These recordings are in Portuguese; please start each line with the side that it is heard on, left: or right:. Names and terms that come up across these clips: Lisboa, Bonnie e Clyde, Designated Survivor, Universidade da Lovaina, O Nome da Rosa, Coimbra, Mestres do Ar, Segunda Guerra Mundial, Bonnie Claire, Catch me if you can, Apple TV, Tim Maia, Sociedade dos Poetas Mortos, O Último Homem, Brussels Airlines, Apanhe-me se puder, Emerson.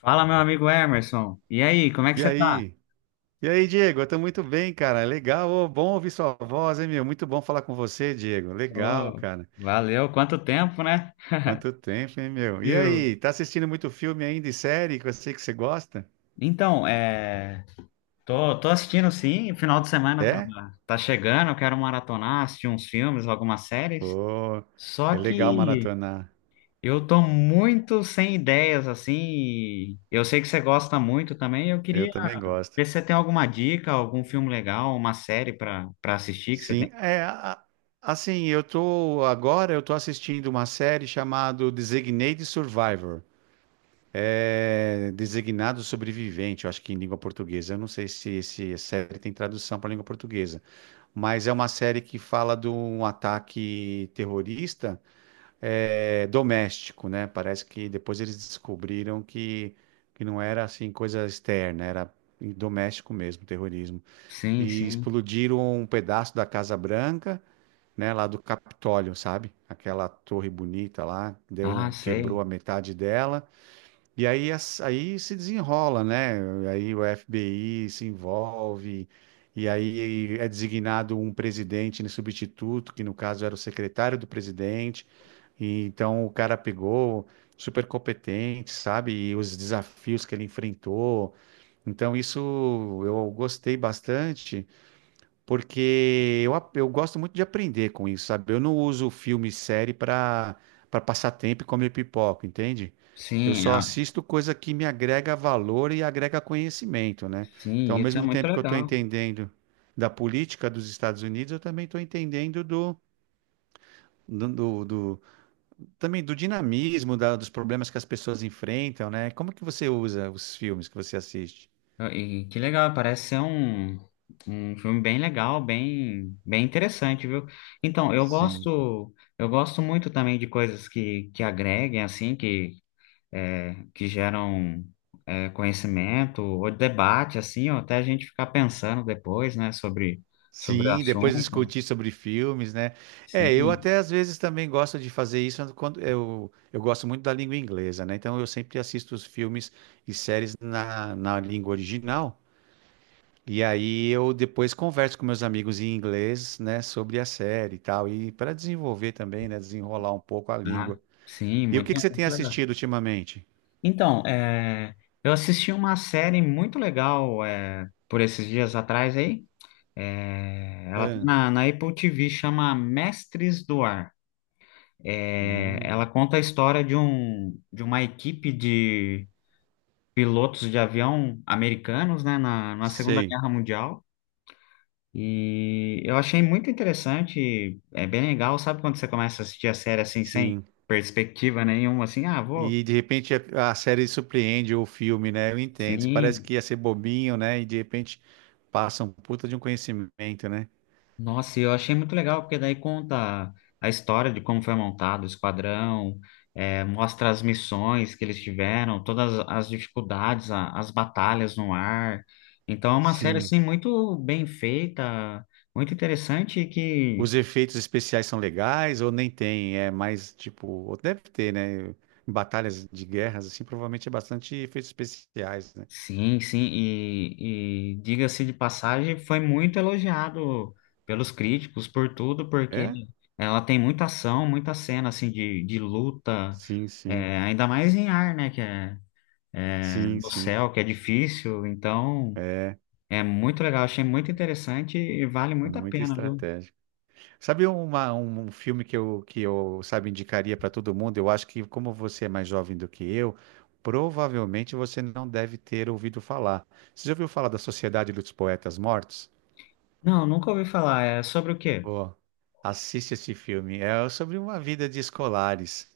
left: Fala, meu amigo Emerson. E aí, como é que
right: E
left: você tá?
right: aí? E aí, Diego? Eu tô muito bem, cara. Legal, ô, bom ouvir sua voz, hein, meu? Muito bom falar com você, Diego. Legal,
left: Ô,
right: cara.
left: valeu, quanto tempo, né?
right: Quanto tempo, hein, meu? E
left: Viu?
right: aí, tá assistindo muito filme ainda e série que eu sei que você gosta?
left: Então, tô assistindo sim, o final de semana tá,
right: É?
left: tá chegando, eu quero maratonar, assistir uns filmes, algumas séries.
right: Pô,
left: Só
right: é legal
left: que
right: maratonar.
left: eu tô muito sem ideias, assim, e eu sei que você gosta muito também, eu
right: Eu
left: queria
right: também gosto.
left: ver se você tem alguma dica, algum filme legal, uma série pra assistir que você tem.
right: Sim, assim, agora eu tô assistindo uma série chamada Designated Survivor. É designado sobrevivente, eu acho que em língua portuguesa. Eu não sei se essa série tem tradução para língua portuguesa. Mas é uma série que fala de um ataque terrorista doméstico, né? Parece que depois eles descobriram que não era assim coisa externa, era doméstico mesmo, terrorismo.
left: Sim,
right: E
left: sim.
right: explodiram um pedaço da Casa Branca, né? Lá do Capitólio, sabe? Aquela torre bonita lá,
left: Ah,
right: deu, quebrou
left: sei.
right: a metade dela. E aí, aí se desenrola, né? Aí o FBI se envolve, e aí é designado um presidente, né, substituto, que no caso era o secretário do presidente. E então o cara pegou, super competente, sabe? E os desafios que ele enfrentou. Então, isso eu gostei bastante porque eu gosto muito de aprender com isso, sabe? Eu não uso filme e série para passar tempo e comer pipoca, entende? Eu
left: Sim,
right: só
left: ah,
right: assisto coisa que me agrega valor e agrega conhecimento, né? Então,
left: sim,
right: ao
left: isso é
right: mesmo
left: muito
right: tempo que eu estou
left: legal.
right: entendendo da política dos Estados Unidos, eu também estou entendendo do, do- do- também do dinamismo, dos problemas que as pessoas enfrentam, né? Como que você usa os filmes que você assiste?
left: E que legal, parece ser um filme bem legal, bem interessante, viu? Então, eu
right: Sim.
left: gosto, eu gosto muito também de coisas que agreguem, assim, que geram conhecimento, ou debate, assim, ou até a gente ficar pensando depois, né, sobre, sobre o
right: Sim, depois
left: assunto.
right: discutir sobre filmes, né? É, eu
left: Sim,
right: até às vezes também gosto de fazer isso quando eu gosto muito da língua inglesa, né? Então eu sempre assisto os filmes e séries na, na língua original. E aí eu depois converso com meus amigos em inglês, né, sobre a série e tal, e para desenvolver também, né, desenrolar um pouco a língua.
left: tá? Sim,
right: E o
left: muito,
right: que que você tem
left: muito legal.
right: assistido ultimamente?
left: Então, eu assisti uma série muito legal por esses dias atrás aí. É, ela tá
right: Ah,
left: na, na Apple TV, chama Mestres do Ar. É, ela
right: hum,
left: conta a história de um, de uma equipe de pilotos de avião americanos, né, na, na Segunda
right: sei,
left: Guerra Mundial. E eu achei muito interessante, é bem legal, sabe quando você começa a assistir a série assim, sem
right: sim.
left: perspectiva nenhuma, assim, ah, vou,
right: E de repente a série surpreende ou o filme, né? Eu entendo. Parece que
left: sim.
right: ia ser bobinho, né? E de repente passa um puta de um conhecimento, né?
left: Nossa, e eu achei muito legal, porque daí conta a história de como foi montado o esquadrão, mostra as missões que eles tiveram, todas as dificuldades, as batalhas no ar. Então é uma série,
right: Sim.
left: assim, muito bem feita, muito interessante e que,
right: Os efeitos especiais são legais ou nem tem? É mais tipo, ou deve ter, né? Em Batalhas de guerras, assim, provavelmente é bastante efeitos especiais, né?
left: sim, sim, e diga-se de passagem, foi muito elogiado pelos críticos por tudo, porque
right: É?
left: ela tem muita ação, muita cena, assim, de luta,
right: Sim, sim.
left: ainda mais em ar, né, que é
right: Sim,
left: no
right: sim.
left: céu, que é difícil. Então,
right: É,
left: é muito legal, achei muito interessante e vale
right: é
left: muito a
right: muita
left: pena, viu?
right: estratégia. Sabe uma, um um filme que sabe, indicaria para todo mundo? Eu acho que, como você é mais jovem do que eu, provavelmente você não deve ter ouvido falar. Você já ouviu falar da Sociedade dos Poetas Mortos?
left: Não, nunca ouvi falar. É sobre o quê?
right: Pô, assiste esse filme. É sobre uma vida de escolares,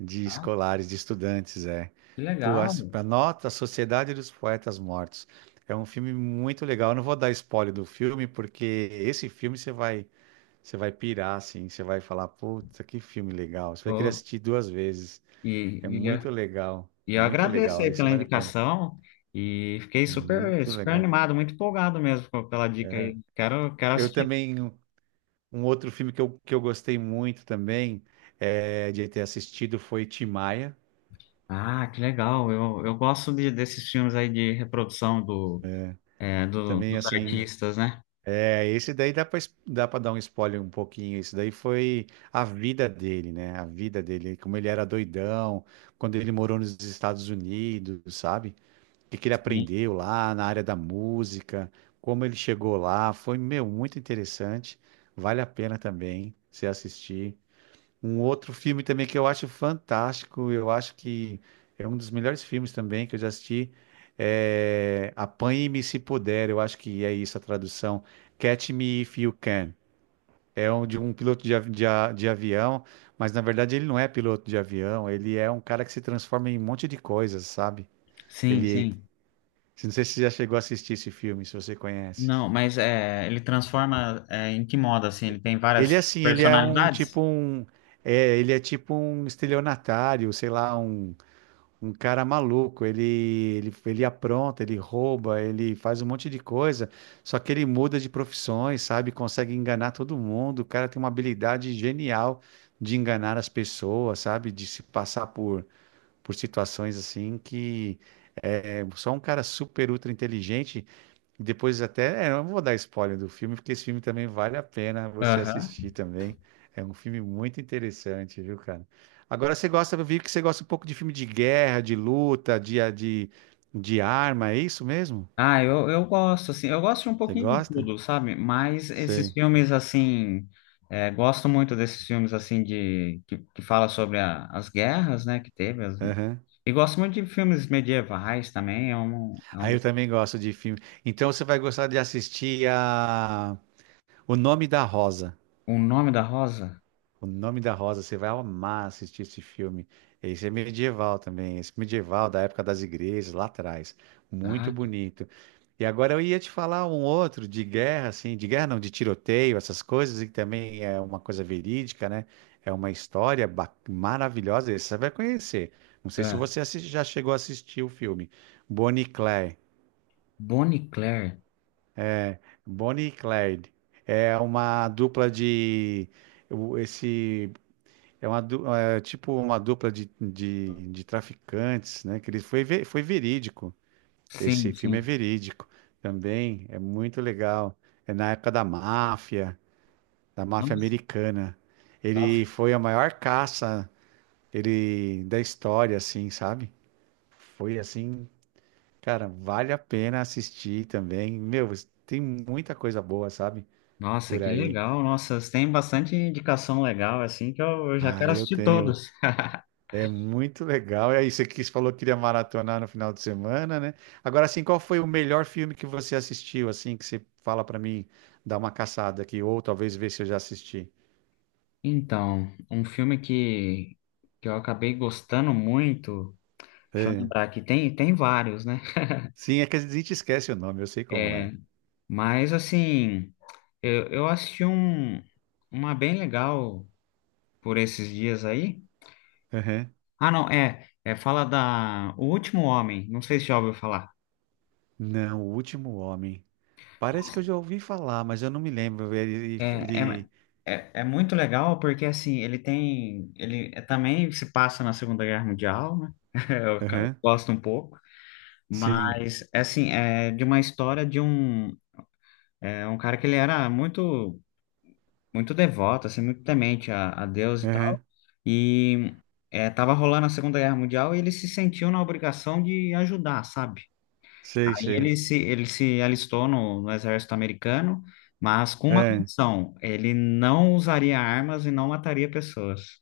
right: de escolares, de estudantes, é.
left: Que
right: Pô,
left: legal.
right: anota a Sociedade dos Poetas Mortos. É um filme muito legal. Eu não vou dar spoiler do filme, porque esse filme você vai. Você vai pirar, assim, você vai falar, puta, que filme legal. Você vai querer
left: Ô,
right: assistir duas vezes.
left: e,
right: É
left: e, eu,
right: muito legal,
left: e eu
right: muito
left: agradeço
right: legal.
left: aí
right: Isso
left: pela
right: vale a pena.
left: indicação e fiquei
right: É
left: super,
right: muito
left: super
right: legal.
left: animado, muito empolgado mesmo com- pela dica
right: É.
left: aí. Quero, quero
right: Eu
left: assistir.
right: também, um outro filme que eu gostei muito também de ter assistido foi Tim Maia.
left: Ah, que legal. Eu gosto de, desses filmes aí de reprodução do, é, do,
right: Também,
left: dos
right: assim,
left: artistas, né?
right: é, esse daí dá para dar um spoiler um pouquinho. Esse daí foi a vida dele, né? A vida dele, como ele era doidão, quando ele morou nos Estados Unidos, sabe? O que que ele
left: Sim,
right: aprendeu lá na área da música, como ele chegou lá. Foi, meu, muito interessante. Vale a pena também você assistir. Um outro filme também que eu acho fantástico, eu acho que é um dos melhores filmes também que eu já assisti. É Apanhe-me se puder, eu acho que é isso a tradução. Catch me if you can. É um, de um piloto de avião, mas na verdade ele não é piloto de avião, ele é um cara que se transforma em um monte de coisas, sabe?
left: sim.
right: Ele,
left: sim.
right: não sei se você já chegou a assistir esse filme, se você conhece.
left: Não, mas é, ele transforma é, em que modo, assim? Ele tem
right: Ele é
left: várias
right: assim, ele é um
left: personalidades?
right: tipo um, é, ele é tipo um estelionatário, sei lá, um cara maluco. Ele apronta, ele rouba, ele faz um monte de coisa. Só que ele muda de profissões, sabe? Consegue enganar todo mundo. O cara tem uma habilidade genial de enganar as pessoas, sabe? De se passar por situações assim que é só um cara super ultra inteligente. Depois até, eu não vou dar spoiler do filme, porque esse filme também vale a pena você
left: Aham.
right: assistir também. É um filme muito interessante, viu, cara? Agora você gosta, eu vi que você gosta um pouco de filme de guerra, de luta, de arma, é isso mesmo?
left: Ah, eu gosto, assim, eu gosto de um
right: Você
left: pouquinho de
right: gosta?
left: tudo, sabe? Mas esses
right: Sei.
left: filmes, assim, é, gosto muito desses filmes, assim, de, que fala sobre as guerras, né, que teve. As-
right: Aham.
left: E gosto muito de filmes medievais também, é
right: Aí
left: um,
right: eu também gosto de filme. Então você vai gostar de assistir a O Nome da Rosa.
left: O Nome da Rosa.
right: O Nome da Rosa, você vai amar assistir esse filme. Esse é medieval também, esse medieval da época das igrejas, lá atrás. Muito
left: Ah, que-
right: bonito. E agora eu ia te falar um outro de guerra, assim, de guerra não, de tiroteio, essas coisas, e que também é uma coisa verídica, né? É uma história maravilhosa, esse você vai conhecer. Não sei se
left: é,
right: você já chegou a assistir o filme. Bonnie e Clyde.
left: Bonnie Claire.
right: Bonnie e Clyde. É uma dupla de. O- esse, é uma, é tipo uma dupla de traficantes, né? Que ele foi, foi verídico. Esse
left: Sim,
right: filme é
left: sim.
right: verídico também. É muito legal. É na época da máfia americana. Ele
left: Nossa,
right: foi a maior caça ele da história, assim, sabe? Foi assim, cara, vale a pena assistir também. Meu, tem muita coisa boa, sabe?
left: Nossa,
right: Por
left: que
right: aí.
left: legal. Nossa, tem bastante indicação legal, assim, que eu já
right: Ah,
left: quero
right: eu
left: assistir
right: tenho.
left: todos.
right: É muito legal. E aí, você quis, falou que iria maratonar no final de semana, né? Agora, assim, qual foi o melhor filme que você assistiu, assim, que você fala pra mim dar uma caçada aqui, ou talvez ver se eu já assisti?
left: Então, um filme que eu acabei gostando muito, deixa eu
right: É.
left: lembrar aqui, tem, tem vários, né?
right: Sim, é que a gente esquece o nome, eu sei como é.
left: É, mas, assim, eu assisti um, uma bem legal por esses dias aí.
right: Uhum.
left: Ah, não, é fala da O Último Homem, não sei se já ouviu falar.
right: Não, O Último Homem. Parece que eu já ouvi falar, mas eu não me lembro. Ele...
left: É, é,
right: ele...
left: é muito legal porque assim ele tem ele é, também se passa na Segunda Guerra Mundial, né? Eu ca-
right: Uhum.
left: gosto um pouco,
right: Sim.
left: mas assim é de uma história de um um cara que ele era muito devoto, assim muito temente a Deus e tal,
right: Uhum.
left: e tava rolando a Segunda Guerra Mundial e ele se sentiu na obrigação de ajudar, sabe?
right: Sei,
left: Aí
right: sei.
left: ele se alistou no exército americano, mas com uma
right: É.
left: condição, ele não usaria armas e não mataria pessoas.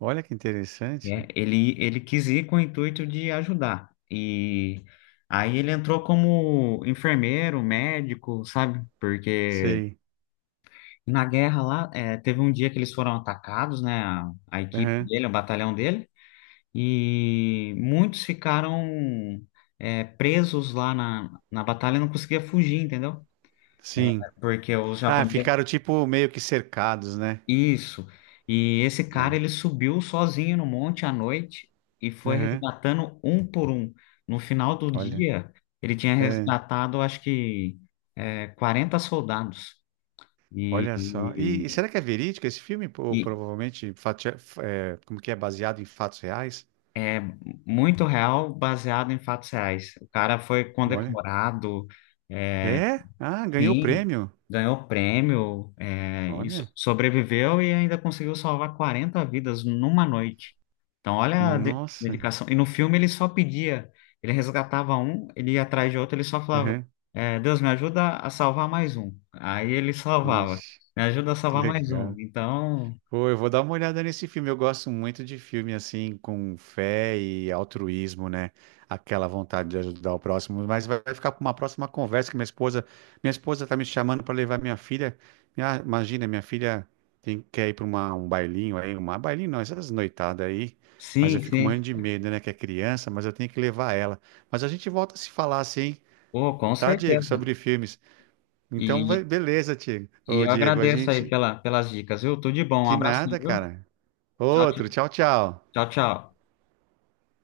right: Olha que
left: Né?
right: interessante.
left: Ele quis ir com o intuito de ajudar. E aí ele entrou como enfermeiro, médico, sabe? Porque
right: Sei.
left: na guerra lá, teve um dia que eles foram atacados, né? A equipe
right: Uhum.
left: dele, o batalhão dele, e muitos ficaram, presos lá na, na batalha e não conseguia fugir, entendeu?
right: Sim.
left: Porque os
right: Ah,
left: japoneses.
right: ficaram tipo meio que cercados, né?
left: Isso. E esse cara,
right: É.
left: ele subiu sozinho no monte à noite e foi
right: Aham.
left: resgatando um por um. No final do
right: Olha,
left: dia, ele tinha
right: é,
left: resgatado, acho que, 40 soldados. E,
right: olha só. E
left: e,
right: será que é verídico esse filme? Ou
left: e
right: provavelmente é, como que é baseado em fatos reais?
left: muito real, baseado em fatos reais. O cara foi
right: Olha,
left: condecorado. É,
right: é? Ah, ganhou o
left: sim,
right: prêmio.
left: ganhou prêmio, é, e
right: Olha,
left: sobreviveu e ainda conseguiu salvar 40 vidas numa noite. Então, olha a
right: nossa.
left: dedicação. E no filme ele só pedia, ele resgatava um, ele ia atrás de outro, ele só falava:
right: Aham.
left: Deus, me ajuda a salvar mais um. Aí ele salvava,
right: Puxa,
left: me ajuda a
right: que
left: salvar mais um.
right: legal.
left: Então,
right: Pô, eu vou dar uma olhada nesse filme. Eu gosto muito de filme assim, com fé e altruísmo, né? Aquela vontade de ajudar o próximo. Mas vai ficar para uma próxima conversa que minha esposa tá me chamando para levar minha filha. Imagina, minha filha tem quer ir para uma um bailinho aí, uma bailinho não, essas noitadas aí. Mas eu
left: sim,
right: fico
left: sim,
right: morrendo de medo, né? Que é criança, mas eu tenho que levar ela. Mas a gente volta a se falar assim,
left: pô, com
right: tá, Diego?
left: certeza.
right: Sobre filmes. Então,
left: E,
right: beleza, Diego.
left: e
right: Ô,
left: eu
right: Diego, a
left: agradeço aí
right: gente.
left: pela, pelas dicas, viu? Tudo de bom, um
right: Que
left: abraço,
right: nada,
left: viu?
right: cara.
left: Tchau, tchau,
right: Outro, tchau, tchau.
left: tchau. Tchau.